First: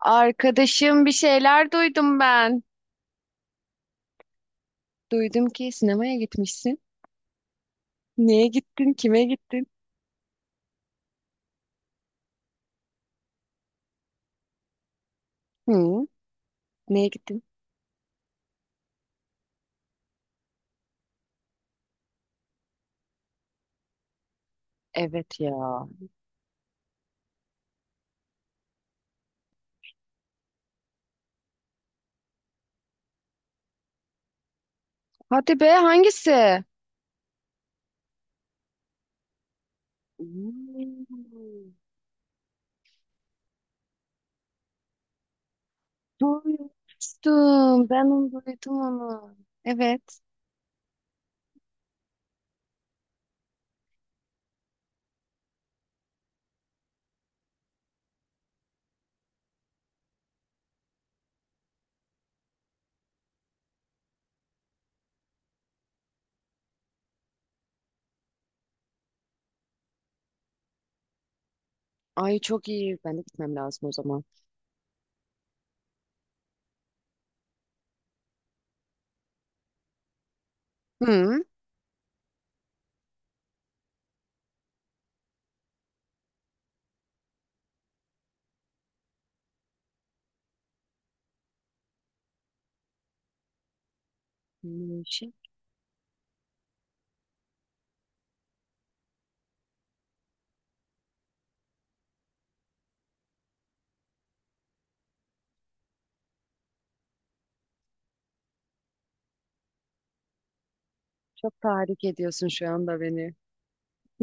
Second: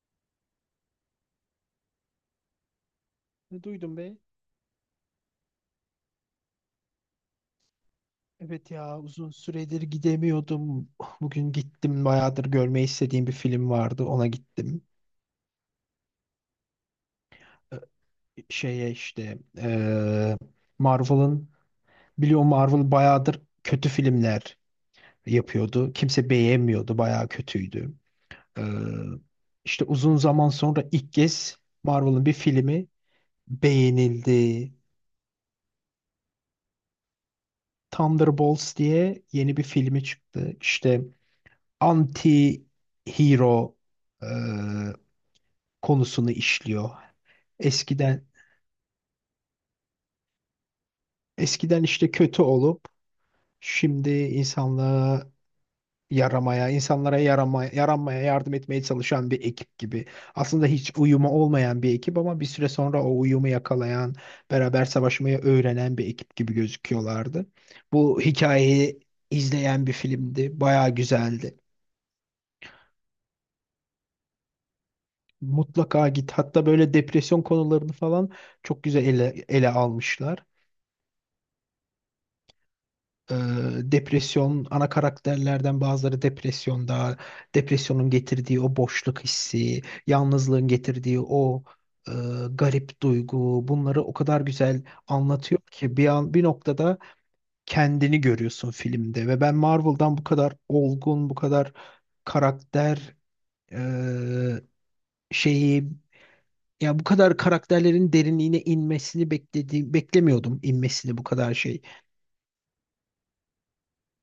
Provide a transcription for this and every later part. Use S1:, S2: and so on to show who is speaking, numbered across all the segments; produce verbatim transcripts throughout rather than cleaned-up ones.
S1: Arkadaşım bir şeyler duydum ben.
S2: Ne duydum be?
S1: Duydum ki sinemaya gitmişsin. Neye
S2: Evet
S1: gittin?
S2: ya,
S1: Kime
S2: uzun
S1: gittin?
S2: süredir gidemiyordum. Bugün gittim, bayağıdır görmeyi istediğim bir film vardı, ona gittim.
S1: Hı? Neye gittin?
S2: Ee, Şeye işte, ee, Marvel'ın, biliyor musun, Marvel bayağıdır kötü filmler
S1: Evet ya.
S2: yapıyordu. Kimse beğenmiyordu, bayağı kötüydü. Ee, işte uzun zaman sonra ilk kez Marvel'ın bir filmi beğenildi.
S1: Hadi be hangisi?
S2: Thunderbolts diye yeni bir filmi çıktı. İşte
S1: Hmm.
S2: anti hero konusunu işliyor.
S1: Duymuştum. Ben
S2: Eskiden
S1: onu duydum onu. Evet.
S2: eskiden işte kötü olup şimdi insanlığa yaramaya, insanlara yarama, yaranmaya yardım etmeye çalışan bir ekip gibi. Aslında hiç uyumu olmayan bir ekip ama bir süre sonra o uyumu yakalayan, beraber savaşmayı öğrenen bir ekip gibi gözüküyorlardı. Bu hikayeyi izleyen bir filmdi. Bayağı güzeldi.
S1: Ay çok iyi. Ben de gitmem lazım o zaman.
S2: Mutlaka git. Hatta böyle depresyon konularını falan çok güzel ele, ele almışlar.
S1: Hı?
S2: Ee, Depresyon, ana karakterlerden bazıları depresyonda, depresyonun getirdiği o boşluk hissi, yalnızlığın getirdiği o e, garip duygu, bunları o kadar güzel
S1: Hmm, Şey,
S2: anlatıyor ki bir an bir noktada kendini görüyorsun filmde. Ve ben Marvel'dan bu kadar olgun, bu kadar karakter, e, şeyi, ya bu kadar karakterlerin derinliğine inmesini beklediğim beklemiyordum, inmesini bu kadar
S1: çok
S2: şey.
S1: tahrik ediyorsun şu anda beni.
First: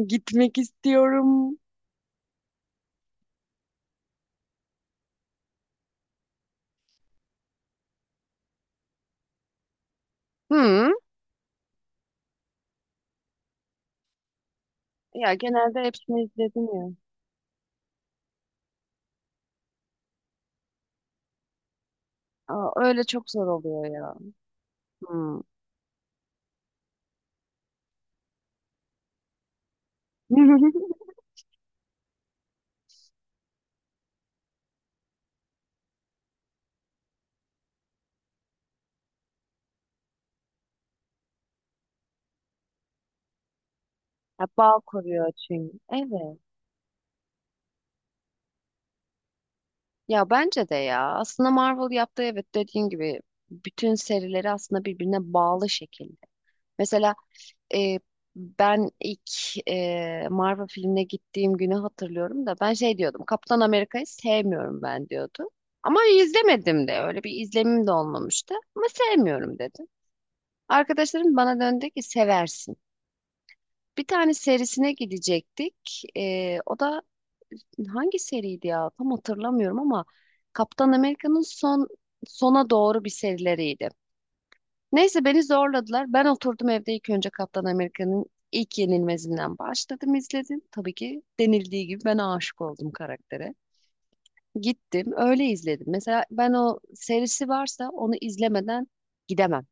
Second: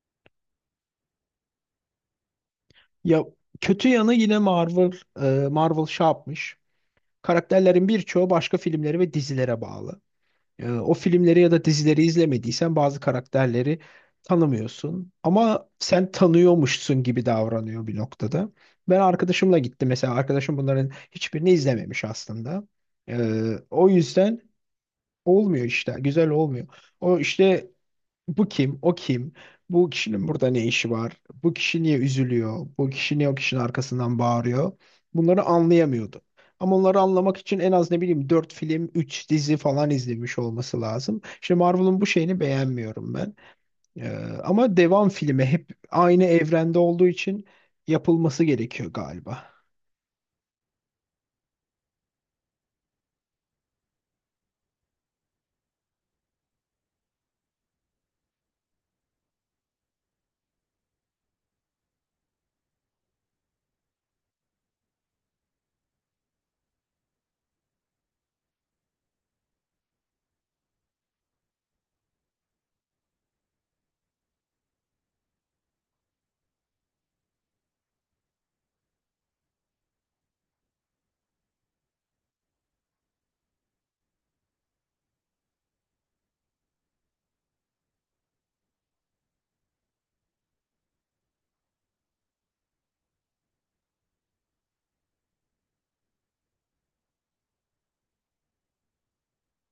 S1: Gitmek istiyorum.
S2: Ya kötü yanı yine Marvel, e, Marvel şey yapmış. Karakterlerin birçoğu başka filmleri ve dizilere bağlı. E,
S1: Hı?
S2: O filmleri ya da dizileri izlemediysen bazı karakterleri tanımıyorsun.
S1: Ya
S2: Ama
S1: genelde
S2: sen
S1: hepsini izledim ya.
S2: tanıyormuşsun gibi davranıyor bir noktada. Ben arkadaşımla gittim mesela. Arkadaşım bunların hiçbirini izlememiş aslında.
S1: Aa, öyle
S2: E,
S1: çok zor oluyor
S2: O
S1: ya.
S2: yüzden
S1: Hı.
S2: olmuyor işte. Güzel olmuyor. O işte, bu kim? O kim? Bu kişinin burada ne işi var? Bu kişi niye üzülüyor? Bu kişi niye o kişinin arkasından bağırıyor? Bunları anlayamıyordu. Ama onları anlamak için en az, ne bileyim, dört film, üç dizi falan izlemiş olması lazım. Şimdi Marvel'ın bu şeyini beğenmiyorum ben. Ee,
S1: Ya
S2: Ama
S1: bağ
S2: devam
S1: kuruyor
S2: filmi hep
S1: çünkü.
S2: aynı
S1: Evet.
S2: evrende olduğu için yapılması gerekiyor galiba.
S1: Ya bence de ya. Aslında Marvel yaptığı, evet, dediğin gibi bütün serileri aslında birbirine bağlı şekilde. Mesela e, ben ilk e, Marvel filmine gittiğim günü hatırlıyorum da ben şey diyordum. Kaptan Amerika'yı sevmiyorum ben diyordum. Ama izlemedim de, öyle bir izlemim de olmamıştı. Ama sevmiyorum dedim. Arkadaşlarım bana döndü ki seversin. Bir tane serisine gidecektik. E, o da hangi seriydi ya? Tam hatırlamıyorum ama Kaptan Amerika'nın son sona doğru bir serileriydi. Neyse, beni zorladılar. Ben oturdum evde, ilk önce Kaptan Amerika'nın ilk yenilmezinden başladım izledim. Tabii ki denildiği gibi ben aşık oldum karaktere. Gittim öyle izledim. Mesela ben, o serisi varsa onu izlemeden gidemem.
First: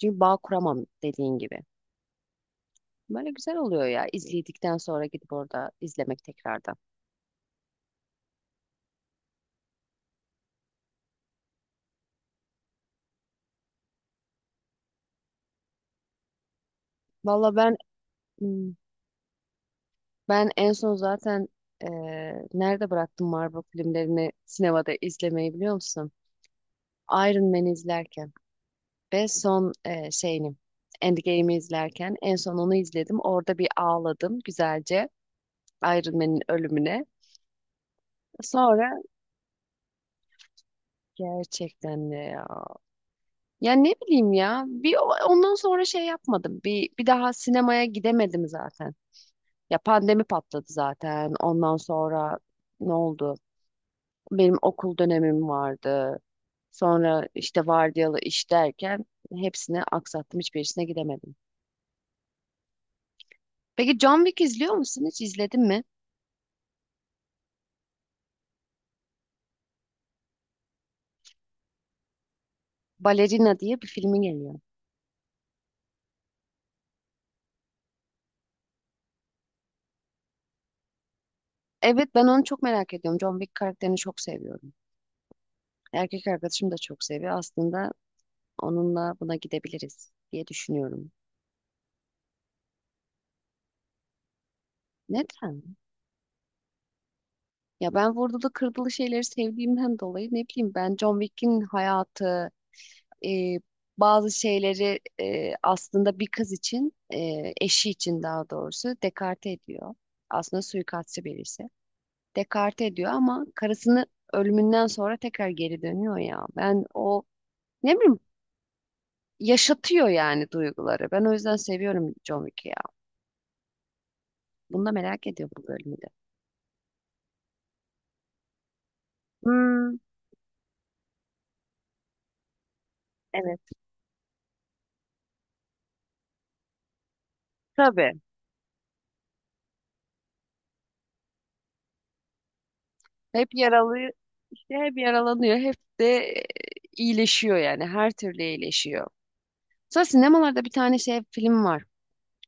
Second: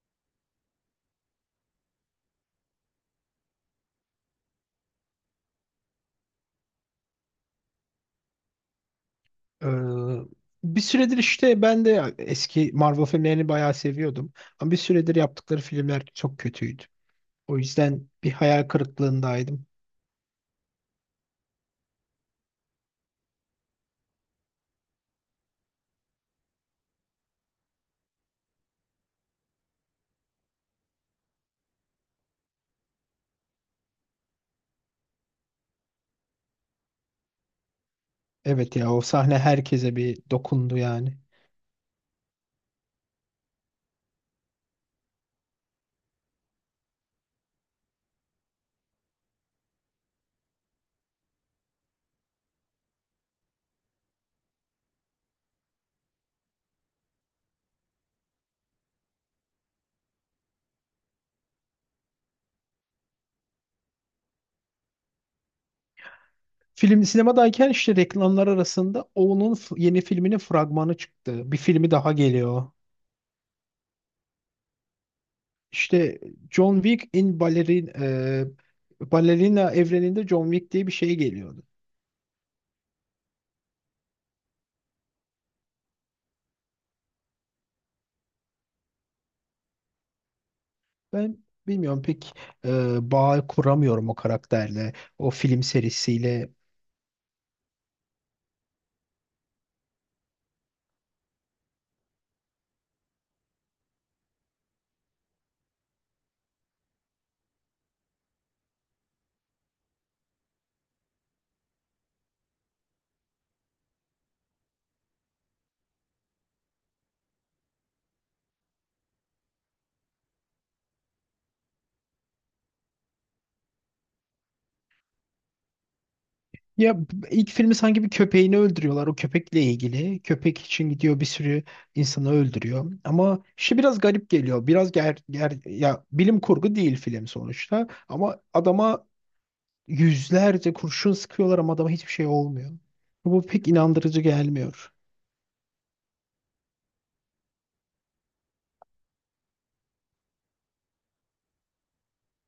S1: Çünkü bağ kuramam dediğin gibi. Böyle güzel oluyor ya, izledikten sonra gidip orada izlemek tekrardan.
S2: Ee, Bir süredir işte ben de eski Marvel filmlerini bayağı seviyordum. Ama bir süredir yaptıkları filmler çok kötüydü.
S1: Valla
S2: O
S1: ben,
S2: yüzden bir hayal
S1: hmm,
S2: kırıklığındaydım.
S1: ben en son zaten eee, nerede bıraktım Marvel filmlerini sinemada izlemeyi biliyor musun? Iron Man'i izlerken ve son eee şeyini, Endgame'i izlerken en son onu izledim. Orada bir ağladım güzelce, Iron Man'in ölümüne.
S2: Evet
S1: Sonra
S2: ya, o sahne herkese bir dokundu yani.
S1: gerçekten de ya. Ya ne bileyim ya. Bir o- ondan sonra şey yapmadım. Bir bir daha sinemaya gidemedim zaten. Ya pandemi patladı zaten. Ondan sonra ne oldu? Benim okul dönemim vardı. Sonra işte vardiyalı iş derken hepsini aksattım. Hiçbirisine gidemedim. Peki John Wick izliyor musun? Hiç izledin mi?
S2: Film sinemadayken işte reklamlar arasında onun f- yeni filminin fragmanı çıktı. Bir filmi daha geliyor.
S1: Balerina diye bir filmi geliyor.
S2: İşte John Wick in Ballerin, e, Ballerina evreninde John Wick diye bir şey geliyordu.
S1: Evet, ben onu çok merak ediyorum. John Wick karakterini çok seviyorum. Erkek arkadaşım da çok seviyor. Aslında onunla buna gidebiliriz diye düşünüyorum.
S2: Ben bilmiyorum pek, e, bağ kuramıyorum o karakterle, o film
S1: Neden?
S2: serisiyle.
S1: Ya ben vurdulu kırdılı şeyleri sevdiğimden dolayı, ne bileyim, ben John Wick'in hayatı, e, bazı şeyleri, e, aslında bir kız için, e, eşi için daha doğrusu dekarte ediyor. Aslında suikastçı birisi. Dekarte ediyor ama karısını ölümünden sonra tekrar geri dönüyor ya. Ben o, ne bileyim, yaşatıyor yani duyguları. Ben o yüzden seviyorum John Wick'i ya. Bunu da merak ediyor bu bölümü de.
S2: Ya b- ilk filmi sanki bir köpeğini öldürüyorlar. O köpekle
S1: Hmm,
S2: ilgili. Köpek için gidiyor, bir sürü insanı öldürüyor. Ama
S1: evet,
S2: işte biraz garip geliyor. Biraz ger, ger ya, bilim kurgu değil film sonuçta.
S1: tabii.
S2: Ama adama yüzlerce kurşun sıkıyorlar ama adama hiçbir şey olmuyor. Bu
S1: Hep
S2: pek
S1: yaralı,
S2: inandırıcı
S1: işte
S2: gelmiyor.
S1: hep yaralanıyor, hep de e, iyileşiyor yani her türlü iyileşiyor. Sonra sinemalarda bir tane şey film var.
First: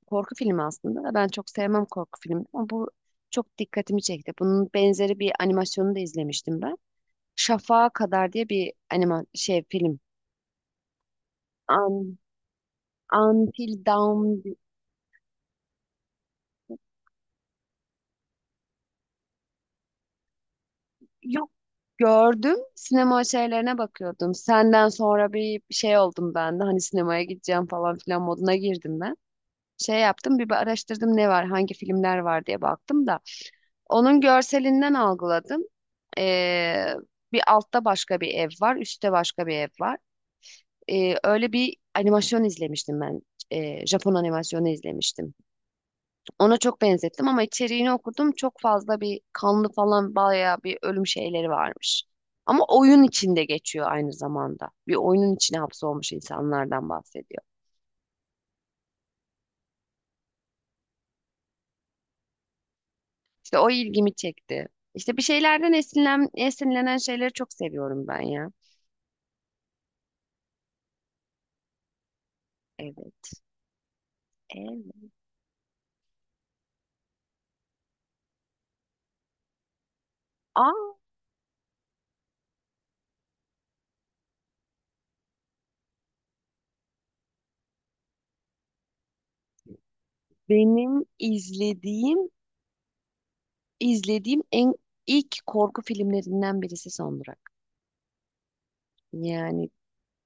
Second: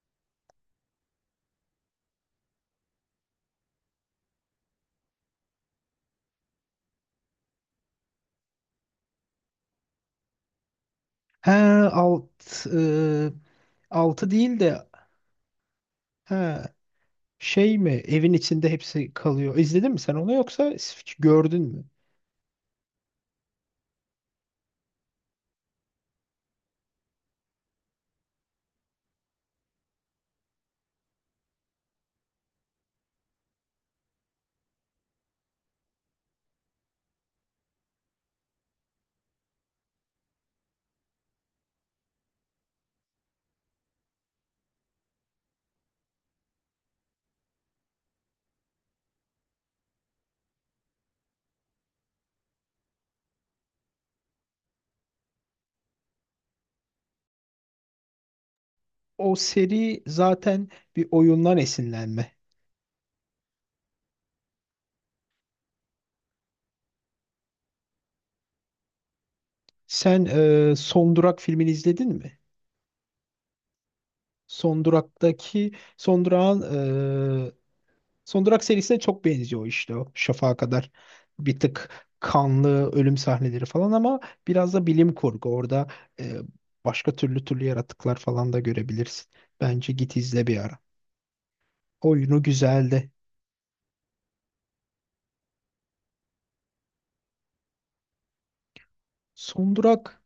S1: Korku filmi aslında. Ben çok sevmem korku filmi ama bu çok dikkatimi çekti. Bunun benzeri bir animasyonu da izlemiştim ben. Şafağa Kadar diye bir anima şey film.
S2: He,
S1: Un-
S2: alt e,
S1: Until
S2: altı
S1: Dawn di-
S2: değil de, he, şey mi, evin içinde hepsi kalıyor. İzledin mi sen onu yoksa s-
S1: yok,
S2: gördün mü?
S1: gördüm. Sinema şeylerine bakıyordum. Senden sonra bir şey oldum ben de, hani sinemaya gideceğim falan filan moduna girdim ben. Şey yaptım, bir araştırdım ne var, hangi filmler var diye baktım da onun görselinden algıladım. Ee, Bir altta başka bir ev var, üstte başka bir ev var. Ee, öyle bir animasyon izlemiştim ben. Ee, Japon animasyonu izlemiştim. Ona çok benzettim ama içeriğini okudum. Çok fazla bir kanlı falan, bayağı bir ölüm şeyleri varmış. Ama oyun içinde geçiyor aynı zamanda. Bir oyunun içine hapsolmuş insanlardan bahsediyor.
S2: O seri zaten bir oyundan esinlenme.
S1: İşte o ilgimi çekti. İşte bir şeylerden esinlen, esinlenen şeyleri çok seviyorum ben ya.
S2: Sen, e, Son Durak filmini izledin mi?
S1: Evet.
S2: Son
S1: Evet.
S2: Durak'taki Son Durak'ın e, Son Durak serisine çok benziyor işte, o Şafak'a
S1: Aa,
S2: kadar. Bir tık kanlı ölüm sahneleri falan, ama biraz da bilim kurgu. Orada, e, başka türlü türlü yaratıklar falan da görebilirsin. Bence git izle bir ara.
S1: benim izlediğim
S2: Oyunu güzeldi.
S1: izlediğim en ilk korku filmlerinden birisi Son Durak. Yani
S2: Son Durak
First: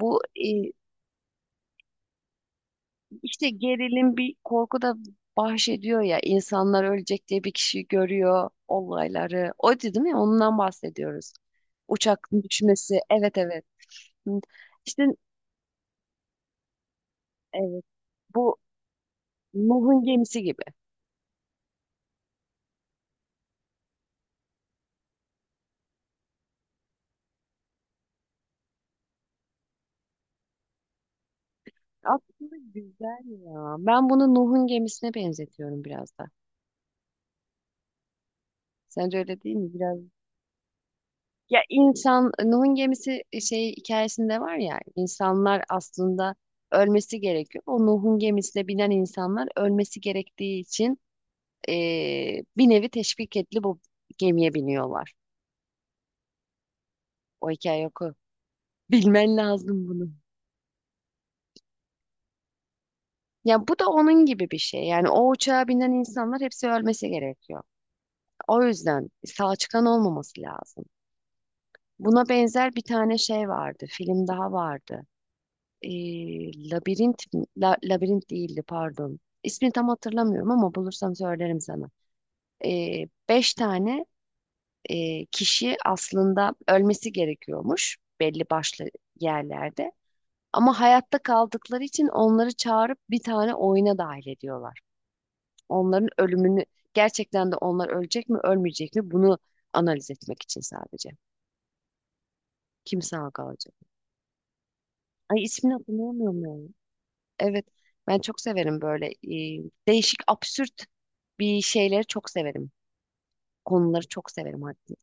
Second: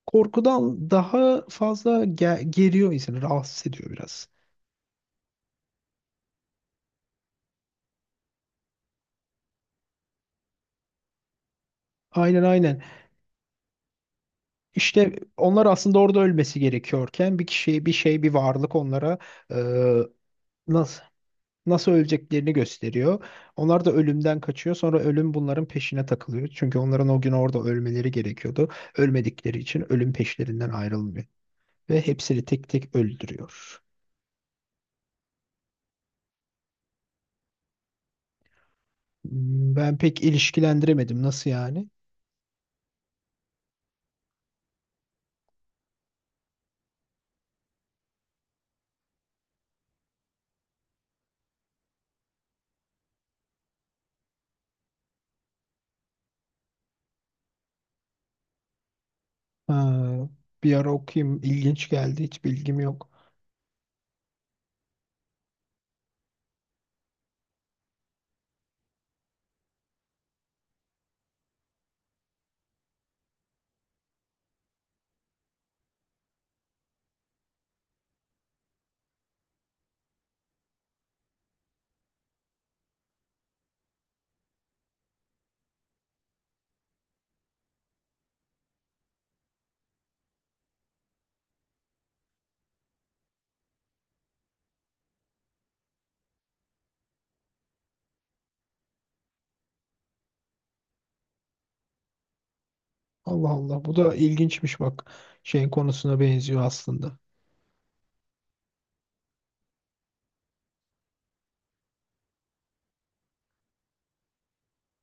S1: bu, e,
S2: korkudan daha fazla ge- geriyor insanı,
S1: işte
S2: rahatsız ediyor
S1: gerilim
S2: biraz.
S1: bir korku da bahsediyor ya, insanlar ölecek diye bir kişi görüyor olayları. O değil mi? Ondan bahsediyoruz. Uçakın
S2: Aynen aynen.
S1: düşmesi. Evet, evet. Hı. İşte
S2: İşte onlar aslında orada ölmesi gerekiyorken bir
S1: evet,
S2: kişi, bir şey, bir
S1: bu
S2: varlık onlara, e,
S1: Nuh'un gemisi gibi.
S2: nasıl nasıl öleceklerini gösteriyor. Onlar da ölümden kaçıyor. Sonra ölüm bunların peşine takılıyor. Çünkü onların o gün orada ölmeleri gerekiyordu. Ölmedikleri için ölüm peşlerinden ayrılmıyor ve hepsini
S1: Aslında
S2: tek tek
S1: güzel ya.
S2: öldürüyor.
S1: Ben bunu Nuh'un gemisine benzetiyorum biraz da. Sence öyle değil mi?
S2: Hmm.
S1: Biraz
S2: Ben pek ilişkilendiremedim. Nasıl
S1: ya,
S2: yani?
S1: insan Nuh'un gemisi, e, şey, hikayesinde var ya, insanlar aslında ölmesi gerekiyor. O Nuh'un gemisine binen insanlar ölmesi gerektiği için eee, bir nevi teşvik etli bu gemiye biniyorlar. O hikaye oku. Bilmen lazım bunu.
S2: Ha, bir ara okuyayım. İlginç geldi. Hiç bilgim yok.
S1: Ya bu da onun gibi bir şey. Yani o uçağa binen insanlar hepsi ölmesi gerekiyor. O yüzden sağ çıkan olmaması lazım. Buna benzer bir tane şey vardı. Film daha vardı. Ee, Labirent, mi- La- Labirent değildi, pardon. İsmini tam hatırlamıyorum ama bulursam söylerim sana. Ee, beş tane e, kişi aslında ölmesi gerekiyormuş belli başlı yerlerde. Ama hayatta kaldıkları için onları çağırıp bir tane oyuna dahil ediyorlar. Onların ölümünü, gerçekten de onlar ölecek mi ölmeyecek mi bunu analiz etmek için sadece. Kim sağ
S2: Allah
S1: kalacak?
S2: Allah. Bu da ilginçmiş bak.
S1: Ay,
S2: Şeyin
S1: ismini
S2: konusuna
S1: hatırlamıyorum
S2: benziyor
S1: ya.
S2: aslında.
S1: Evet, ben çok severim böyle e, değişik, absürt bir şeyleri çok severim. Konuları çok severim hatta.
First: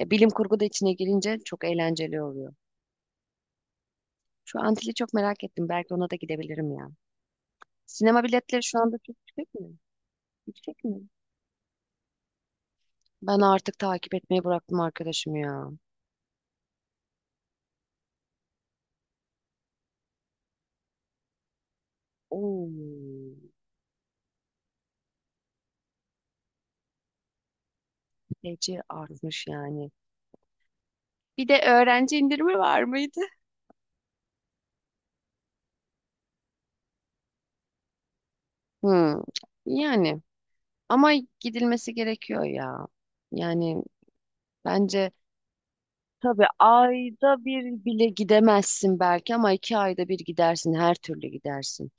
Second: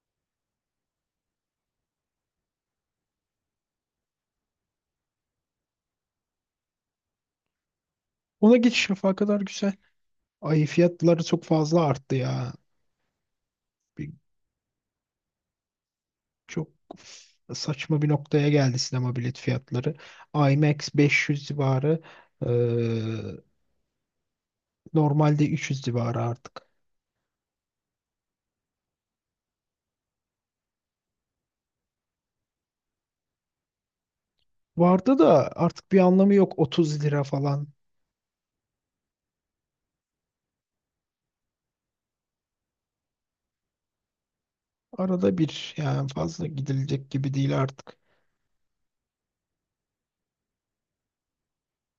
S1: E, bilim kurgu da içine girince çok eğlenceli oluyor. Şu Antil'i çok merak ettim. Belki ona da gidebilirim ya. Sinema
S2: Ona
S1: biletleri şu
S2: geçiş
S1: anda
S2: yapağı
S1: çok
S2: kadar
S1: yüksek mi?
S2: güzel. Ay,
S1: Yüksek mi?
S2: fiyatları çok fazla arttı ya.
S1: Ben artık
S2: Bir-
S1: takip etmeyi bıraktım arkadaşım ya.
S2: çok f- Saçma bir noktaya geldi sinema bilet fiyatları. IMAX beş yüz civarı,
S1: Oo,
S2: eee, normalde üç yüz civarı artık.
S1: feci artmış yani. Bir de öğrenci indirimi var mıydı?
S2: Vardı da artık bir anlamı yok, otuz lira falan.
S1: Hmm, yani, ama gidilmesi gerekiyor ya. Yani bence,
S2: Arada bir, yani
S1: tabii
S2: fazla gidilecek gibi
S1: ayda
S2: değil
S1: bir
S2: artık.
S1: bile gidemezsin belki ama iki ayda bir gidersin, her türlü gidersin.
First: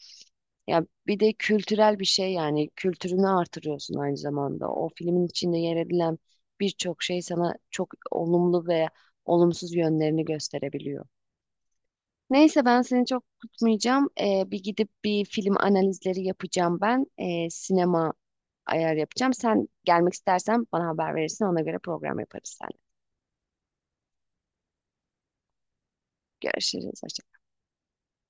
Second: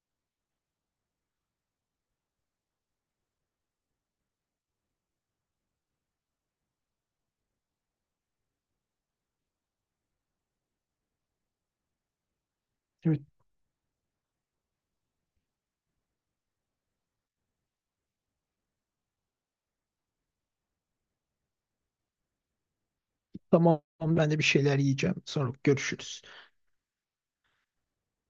S1: Ya bir de kültürel bir şey yani, kültürünü artırıyorsun aynı zamanda. O filmin içinde yer edilen birçok şey sana çok olumlu veya olumsuz yönlerini gösterebiliyor. Neyse, ben seni
S2: Evet,
S1: çok tutmayacağım. Ee, bir gidip bir film analizleri yapacağım ben. Ee, sinema ayar yapacağım. Sen gelmek istersen bana haber verirsin. Ona göre program yaparız seninle.
S2: tamam, ben de bir şeyler yiyeceğim. Sonra görüşürüz.
S1: Görüşürüz.